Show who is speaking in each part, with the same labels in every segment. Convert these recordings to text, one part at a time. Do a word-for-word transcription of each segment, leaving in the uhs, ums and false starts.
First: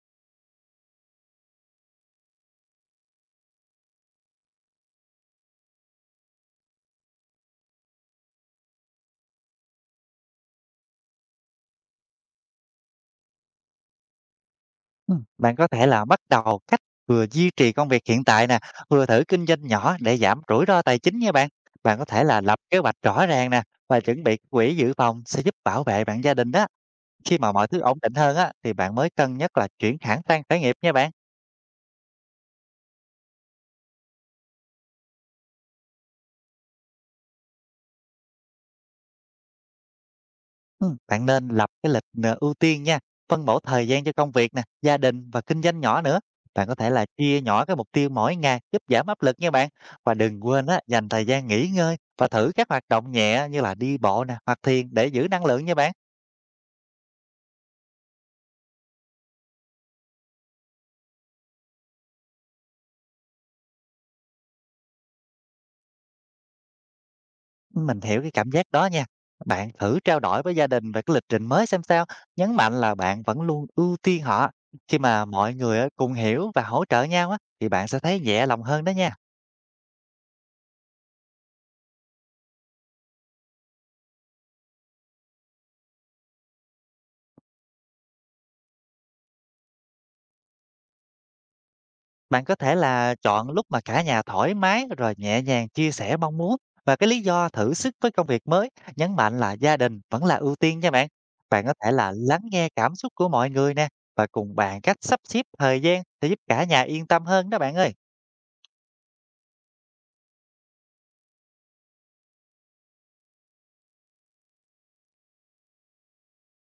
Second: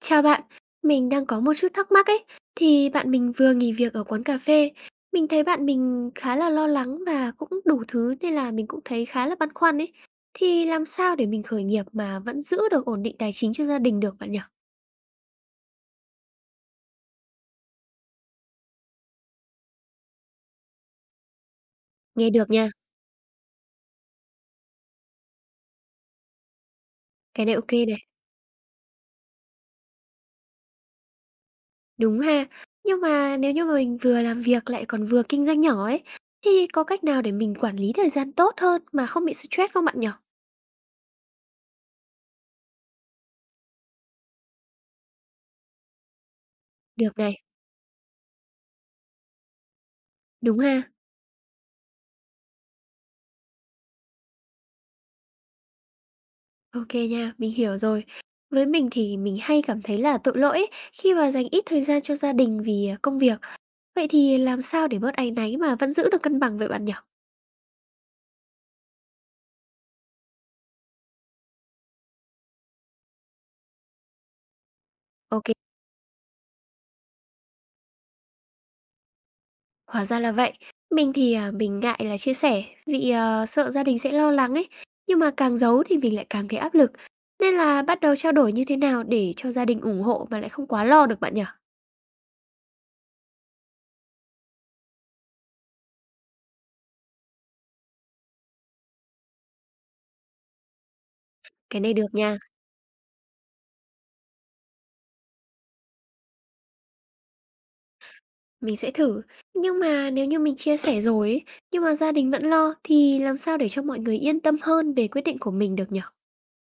Speaker 1: Chào bạn, mình đang có một chút thắc mắc ấy, thì bạn mình vừa nghỉ việc ở quán cà phê. Mình thấy bạn mình khá là lo lắng và cũng đủ thứ nên là mình cũng thấy khá là băn khoăn ấy. Thì làm sao để mình khởi nghiệp mà vẫn giữ được ổn định tài chính cho gia đình được bạn nhỉ?
Speaker 2: Ừm, bạn có thể là bắt đầu cách vừa duy trì công việc hiện tại nè, vừa thử kinh doanh nhỏ để giảm rủi ro tài chính nha bạn. Bạn có thể
Speaker 1: Nghe
Speaker 2: là
Speaker 1: được
Speaker 2: lập
Speaker 1: nha,
Speaker 2: kế hoạch rõ ràng nè và chuẩn bị quỹ dự phòng sẽ giúp bảo vệ bạn gia đình đó. Khi
Speaker 1: cái
Speaker 2: mà
Speaker 1: này
Speaker 2: mọi
Speaker 1: ok
Speaker 2: thứ ổn
Speaker 1: này,
Speaker 2: định hơn á thì bạn mới cân nhắc là chuyển hẳn sang khởi nghiệp nha bạn.
Speaker 1: đúng ha. Nhưng mà nếu như mà mình vừa làm việc lại còn vừa kinh doanh nhỏ ấy, thì có cách nào để mình quản lý thời gian tốt hơn mà không bị stress không bạn nhỉ?
Speaker 2: Ừm, bạn nên lập cái lịch, ờ, ưu tiên nha, phân bổ thời gian cho công việc nè, gia đình và kinh doanh nhỏ nữa. Bạn có thể là
Speaker 1: Được
Speaker 2: chia
Speaker 1: này,
Speaker 2: nhỏ cái mục tiêu mỗi ngày giúp giảm áp lực nha bạn. Và đừng
Speaker 1: đúng
Speaker 2: quên á,
Speaker 1: ha.
Speaker 2: dành thời gian nghỉ ngơi và thử các hoạt động nhẹ như là đi bộ nè, hoặc thiền để giữ năng lượng nha bạn.
Speaker 1: OK nha, mình hiểu rồi. Với mình thì mình hay cảm thấy là tội lỗi ấy, khi mà dành ít thời gian cho gia đình vì, à, công việc. Vậy thì làm sao để bớt áy náy mà vẫn giữ được cân bằng vậy bạn nhỉ?
Speaker 2: Mình hiểu cái cảm giác đó nha. Bạn thử trao đổi với gia đình về cái lịch trình mới xem sao, nhấn mạnh là bạn vẫn luôn ưu tiên họ. Khi mà
Speaker 1: OK,
Speaker 2: mọi người á, cùng hiểu và hỗ trợ nhau á, thì bạn sẽ thấy nhẹ lòng hơn đó nha.
Speaker 1: hóa ra là vậy. Mình thì, à, mình ngại là chia sẻ vì, ờ, sợ gia đình sẽ lo lắng ấy, nhưng mà càng giấu thì mình lại càng thấy áp lực. Nên là bắt đầu trao đổi như thế nào để cho gia đình ủng hộ mà lại không quá lo được bạn nhỉ?
Speaker 2: Bạn có thể là chọn lúc mà cả nhà thoải mái rồi nhẹ nhàng chia sẻ mong muốn và cái lý do thử sức với công việc mới, nhấn mạnh là gia đình vẫn là ưu tiên nha bạn. Bạn có
Speaker 1: Cái
Speaker 2: thể
Speaker 1: này được
Speaker 2: là
Speaker 1: nha.
Speaker 2: lắng nghe cảm xúc của mọi người nè và cùng bạn cách sắp xếp thời gian để giúp cả nhà yên tâm hơn đó bạn ơi.
Speaker 1: Mình sẽ thử, nhưng mà nếu như mình chia sẻ rồi ấy, nhưng mà gia đình vẫn lo thì làm sao để cho mọi người yên tâm hơn về quyết định của mình được nhở?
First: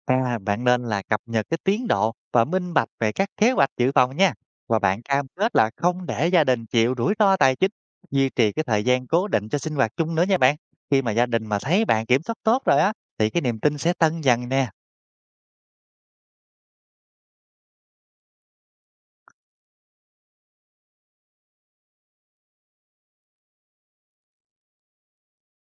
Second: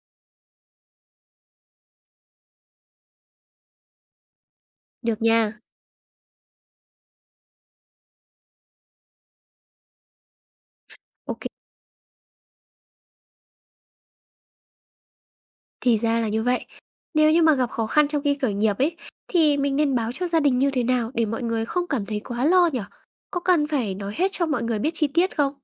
Speaker 2: À, bạn nên là cập nhật cái tiến độ và minh bạch về các kế hoạch dự phòng nha. Và bạn
Speaker 1: Được
Speaker 2: cam kết
Speaker 1: nha.
Speaker 2: là không để gia đình chịu rủi ro tài chính, duy trì cái thời gian cố định cho sinh hoạt chung nữa nha bạn. Khi mà gia đình
Speaker 1: OK,
Speaker 2: mà thấy bạn kiểm soát tốt rồi á, thì cái niềm tin sẽ tăng dần nè.
Speaker 1: thì ra là như vậy. Nếu như mà gặp khó khăn trong khi khởi nghiệp ấy thì mình nên báo cho gia đình như thế nào để mọi người không cảm thấy quá lo nhở? Có cần phải nói hết cho mọi người biết chi tiết không?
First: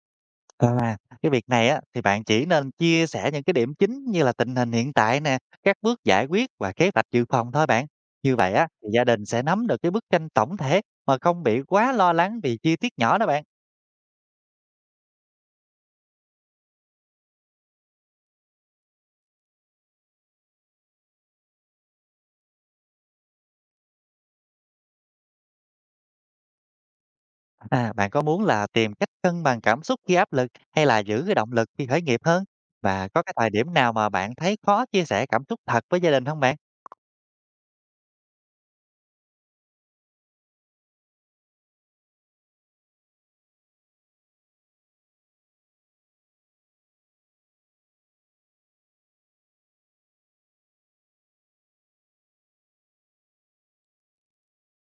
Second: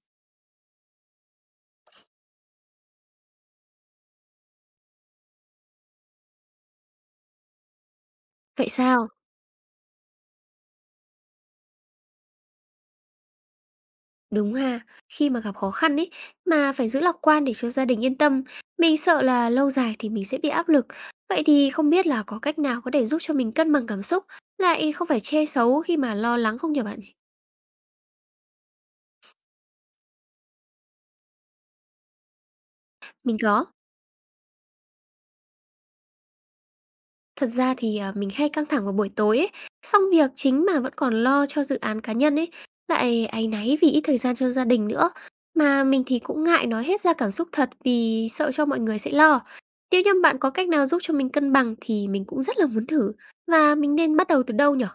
Speaker 2: À, cái việc này á, thì bạn chỉ nên chia sẻ những cái điểm chính như là tình hình hiện tại nè, các bước giải quyết và kế hoạch dự phòng thôi bạn. Như vậy á,
Speaker 1: Vậy
Speaker 2: thì gia
Speaker 1: sao?
Speaker 2: đình sẽ nắm được cái bức tranh tổng thể mà không bị quá lo lắng vì chi tiết nhỏ đó bạn.
Speaker 1: Đúng ha, khi mà gặp khó khăn ấy mà phải giữ lạc quan để cho gia đình yên tâm, mình sợ là lâu dài thì mình sẽ bị áp lực. Vậy thì không biết là có cách nào có thể giúp cho mình cân bằng cảm xúc, lại không phải che giấu khi mà lo lắng không nhỉ bạn? nhỉ?
Speaker 2: À, bạn có muốn là tìm cách cân bằng cảm xúc khi áp lực hay là giữ cái động lực khi khởi nghiệp hơn? Và có cái
Speaker 1: Mình
Speaker 2: thời
Speaker 1: có.
Speaker 2: điểm nào mà bạn thấy khó chia sẻ cảm xúc thật với gia đình không bạn?
Speaker 1: Thật ra thì, à, mình hay căng thẳng vào buổi tối ấy, xong việc chính mà vẫn còn lo cho dự án cá nhân ấy, lại áy náy vì ít thời gian cho gia đình nữa. Mà mình thì cũng ngại nói hết ra cảm xúc thật vì sợ cho mọi người sẽ lo. Nếu như bạn có cách nào giúp cho mình cân bằng thì mình cũng rất là muốn thử, và mình nên bắt đầu từ đâu nhở.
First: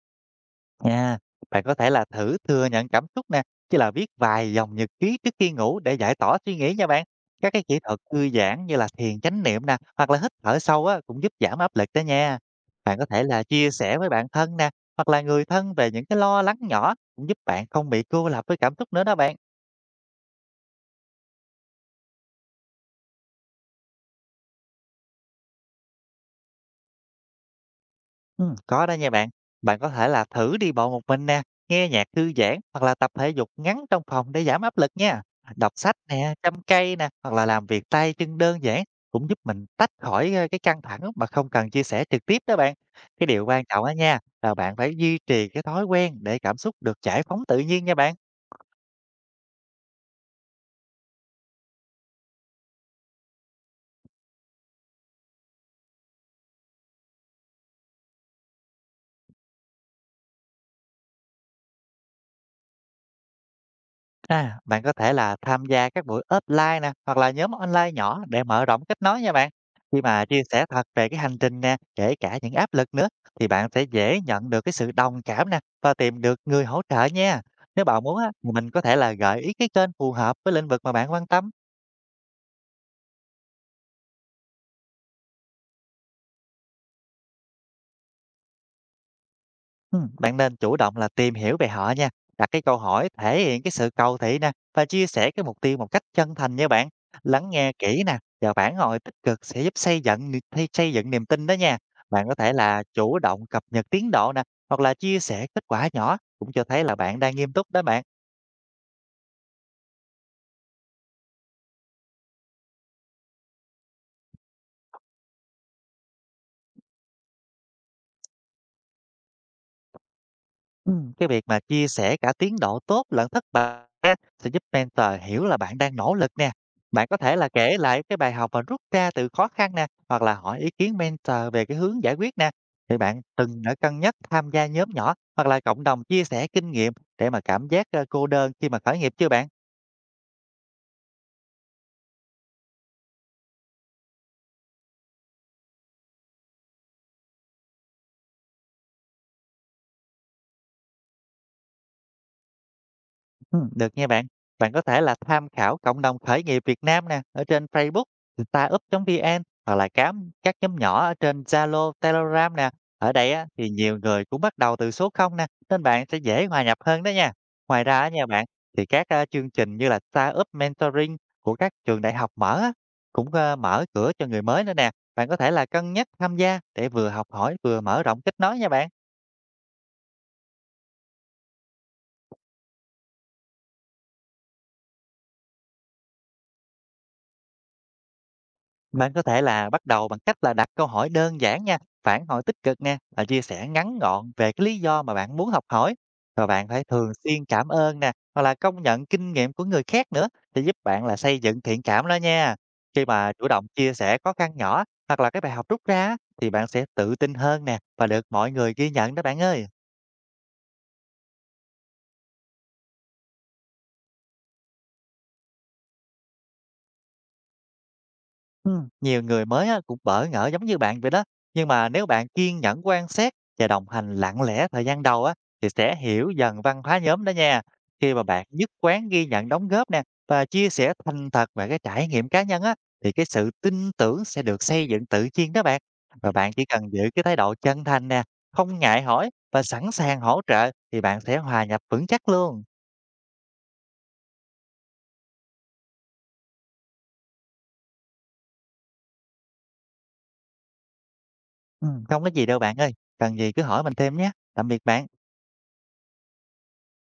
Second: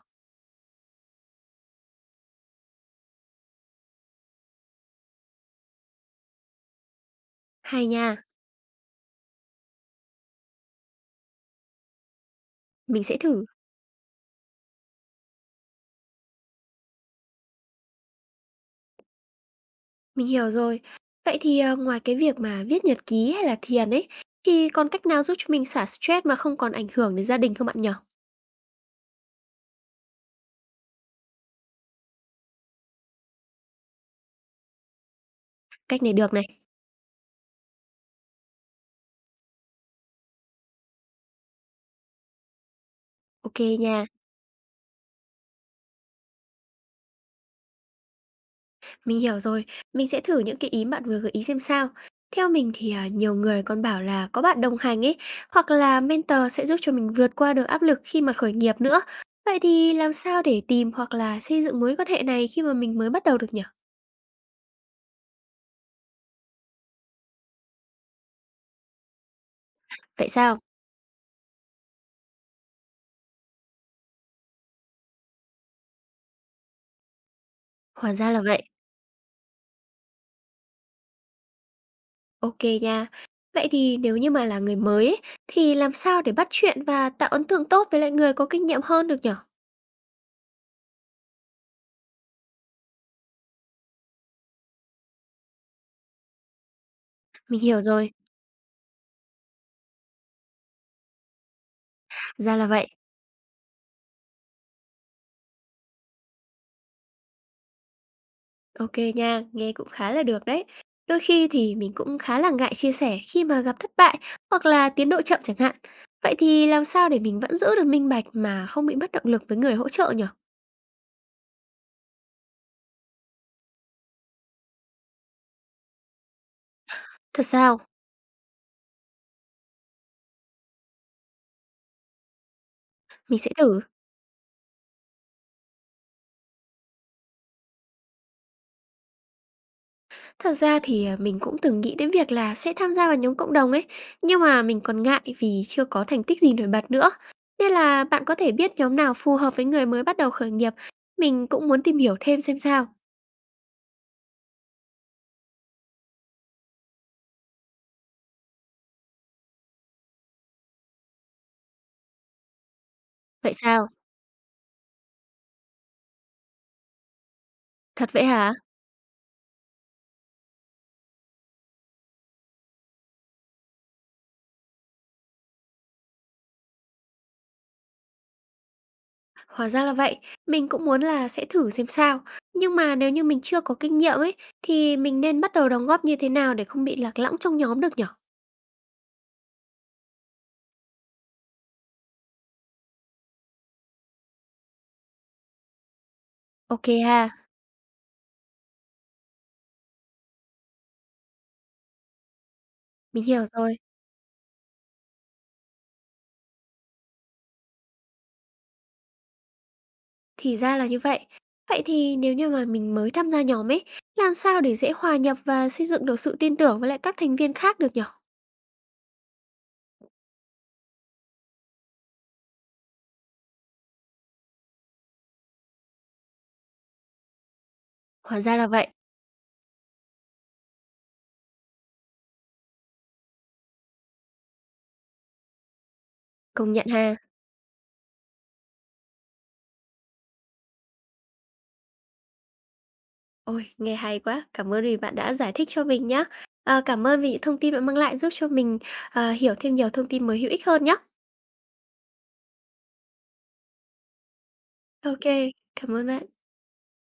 Speaker 2: Nha, bạn có thể là thử thừa nhận cảm xúc nè, như là viết vài dòng nhật ký trước khi ngủ để giải tỏa suy nghĩ nha bạn. Các cái kỹ
Speaker 1: Hay
Speaker 2: thuật
Speaker 1: nha,
Speaker 2: thư giãn như là thiền chánh niệm nè, hoặc là hít thở sâu á, cũng giúp giảm áp lực đó nha. Bạn
Speaker 1: mình
Speaker 2: có
Speaker 1: sẽ
Speaker 2: thể là
Speaker 1: thử.
Speaker 2: chia sẻ với bạn thân nè, hoặc là người thân về những cái lo lắng nhỏ cũng giúp bạn không bị cô lập với cảm xúc nữa đó bạn.
Speaker 1: Mình hiểu rồi. Vậy thì, ờ, ngoài cái việc mà viết nhật ký hay là thiền ấy, thì còn cách nào giúp cho mình xả stress mà không còn ảnh hưởng đến gia đình không bạn nhỉ?
Speaker 2: Ừm, có đó nha bạn. Bạn có thể là thử đi bộ một mình nè, nghe nhạc thư giãn hoặc là tập thể dục ngắn trong phòng để giảm áp lực nha. Đọc sách
Speaker 1: Cách này
Speaker 2: nè,
Speaker 1: được này,
Speaker 2: chăm cây nè, hoặc là làm việc tay chân đơn giản cũng giúp mình tách khỏi ờ, cái căng thẳng mà không cần chia sẻ trực tiếp đó bạn. Cái điều
Speaker 1: ok
Speaker 2: quan trọng đó
Speaker 1: nha.
Speaker 2: nha là bạn phải duy trì cái thói quen để cảm xúc được giải phóng tự nhiên nha bạn.
Speaker 1: Mình hiểu rồi, mình sẽ thử những cái ý bạn vừa gợi ý xem sao. Theo mình thì, à, nhiều người còn bảo là có bạn đồng hành ấy, hoặc là mentor sẽ giúp cho mình vượt qua được áp lực khi mà khởi nghiệp nữa. Vậy thì làm sao để tìm hoặc là xây dựng mối quan hệ này khi mà mình mới bắt đầu được nhỉ?
Speaker 2: À, bạn có thể là tham gia các buổi offline nè hoặc là nhóm online nhỏ để mở rộng kết nối nha bạn. Khi mà
Speaker 1: Vậy
Speaker 2: chia
Speaker 1: sao?
Speaker 2: sẻ thật về cái hành trình nè, kể cả những áp lực nữa thì bạn sẽ dễ nhận được cái sự đồng cảm nè và tìm được người hỗ trợ nha. Nếu bạn
Speaker 1: Hóa
Speaker 2: muốn
Speaker 1: ra
Speaker 2: á,
Speaker 1: là
Speaker 2: thì
Speaker 1: vậy.
Speaker 2: mình có thể là gợi ý cái kênh phù hợp với lĩnh vực mà bạn quan tâm.
Speaker 1: Ok nha. Vậy thì nếu như mà là người mới ấy, thì làm sao để bắt chuyện và tạo ấn tượng tốt với lại người có kinh nghiệm hơn được nhỉ?
Speaker 2: Ừm, bạn nên chủ động là tìm hiểu về họ nha, đặt cái câu hỏi thể hiện cái sự cầu thị nè và chia sẻ cái mục tiêu một cách chân thành nha bạn. Lắng
Speaker 1: Mình
Speaker 2: nghe
Speaker 1: hiểu
Speaker 2: kỹ
Speaker 1: rồi,
Speaker 2: nè và phản hồi tích cực sẽ giúp xây dựng ni- thi- xây dựng niềm tin đó nha. Bạn có thể
Speaker 1: ra là
Speaker 2: là
Speaker 1: vậy.
Speaker 2: chủ động cập nhật tiến độ nè hoặc là chia sẻ kết quả nhỏ cũng cho thấy là bạn đang nghiêm túc đó bạn.
Speaker 1: OK nha, nghe cũng khá là được đấy. Đôi khi thì mình cũng khá là ngại chia sẻ khi mà gặp thất bại hoặc là tiến độ chậm chẳng hạn. Vậy thì làm sao để mình vẫn giữ được minh bạch mà không bị mất động lực với người hỗ trợ nhỉ?
Speaker 2: Ừm, cái việc mà chia sẻ cả tiến độ tốt lẫn thất bại á, sẽ giúp mentor hiểu là bạn đang nỗ lực nè. Bạn có thể
Speaker 1: Thật
Speaker 2: là kể
Speaker 1: sao?
Speaker 2: lại cái bài học và rút ra từ khó khăn nè, hoặc là hỏi ý kiến mentor về cái hướng giải quyết nè. Thì bạn
Speaker 1: Mình sẽ
Speaker 2: từng đã
Speaker 1: thử.
Speaker 2: cân nhắc tham gia nhóm nhỏ hoặc là cộng đồng chia sẻ kinh nghiệm để mà cảm giác ờ, cô đơn khi mà khởi nghiệp chưa bạn?
Speaker 1: Thật ra thì, à, mình cũng từng nghĩ đến việc là sẽ tham gia vào nhóm cộng đồng ấy, nhưng mà mình còn ngại vì chưa có thành tích gì nổi bật nữa. Nên là bạn có thể biết nhóm nào phù hợp với người mới bắt đầu khởi nghiệp, mình cũng muốn tìm hiểu thêm xem sao.
Speaker 2: Ừm, được nha bạn. Bạn có thể là tham khảo cộng đồng khởi nghiệp Việt Nam nè, ở trên facebook, startup chấm vn hoặc là cám các nhóm nhỏ ở trên da lô, Telegram nè. Ở đây á,
Speaker 1: Vậy
Speaker 2: thì
Speaker 1: sao?
Speaker 2: nhiều người cũng bắt đầu từ số không nè, nên bạn sẽ dễ hòa nhập hơn đó nha. Ngoài ra á
Speaker 1: Thật vậy
Speaker 2: nha bạn,
Speaker 1: hả?
Speaker 2: thì các ờ, chương trình như là Startup Mentoring của các trường đại học mở á, cũng ờ, mở cửa cho người mới nữa nè. Bạn có thể là cân nhắc tham gia để vừa học hỏi vừa mở rộng kết nối nha bạn.
Speaker 1: Hóa ra là vậy, mình cũng muốn là sẽ thử xem sao. Nhưng mà nếu như mình chưa có kinh nghiệm ấy, thì mình nên bắt đầu đóng góp như thế nào để không bị lạc lõng trong nhóm được nhở?
Speaker 2: Bạn có thể là bắt đầu bằng cách là đặt câu hỏi đơn giản nha, phản hồi tích cực nè và chia sẻ ngắn gọn về cái lý do mà bạn muốn học hỏi. Và bạn phải
Speaker 1: Ok
Speaker 2: thường
Speaker 1: ha,
Speaker 2: xuyên cảm ơn nè, hoặc là công nhận kinh nghiệm của người khác nữa để giúp bạn là xây dựng thiện cảm đó nha. Khi
Speaker 1: mình
Speaker 2: mà
Speaker 1: hiểu
Speaker 2: chủ động
Speaker 1: rồi,
Speaker 2: chia sẻ khó khăn nhỏ hoặc là cái bài học rút ra á, thì bạn sẽ tự tin hơn nè và được mọi người ghi nhận đó bạn ơi.
Speaker 1: thì ra là như vậy. Vậy thì nếu như mà mình mới tham gia nhóm ấy, làm sao để dễ hòa nhập và xây dựng được sự tin tưởng với lại các thành viên khác được nhở?
Speaker 2: Ừm, nhiều người mới á, cũng bỡ ngỡ giống như bạn vậy đó. Nhưng mà nếu bạn kiên nhẫn quan sát và đồng hành lặng lẽ thời gian đầu á, thì sẽ hiểu dần văn hóa nhóm đó nha. Khi mà
Speaker 1: Hóa
Speaker 2: bạn
Speaker 1: ra là
Speaker 2: nhất
Speaker 1: vậy,
Speaker 2: quán ghi nhận đóng góp nè và chia sẻ thành thật về cái trải nghiệm cá nhân á, thì cái sự tin tưởng sẽ được xây dựng tự nhiên đó bạn. Và bạn chỉ
Speaker 1: công nhận
Speaker 2: cần giữ
Speaker 1: ha.
Speaker 2: cái thái độ chân thành nè, không ngại hỏi và sẵn sàng hỗ trợ thì bạn sẽ hòa nhập vững chắc luôn.
Speaker 1: Ôi, nghe hay quá, cảm ơn vì bạn đã giải thích cho mình nhá. À, cảm ơn vì những thông tin bạn mang lại giúp cho mình à, hiểu thêm nhiều thông tin mới hữu ích hơn nhá.
Speaker 2: Ừm, không có gì đâu bạn ơi, cần gì cứ hỏi mình thêm nhé. Tạm biệt bạn.
Speaker 1: Ok, cảm ơn bạn.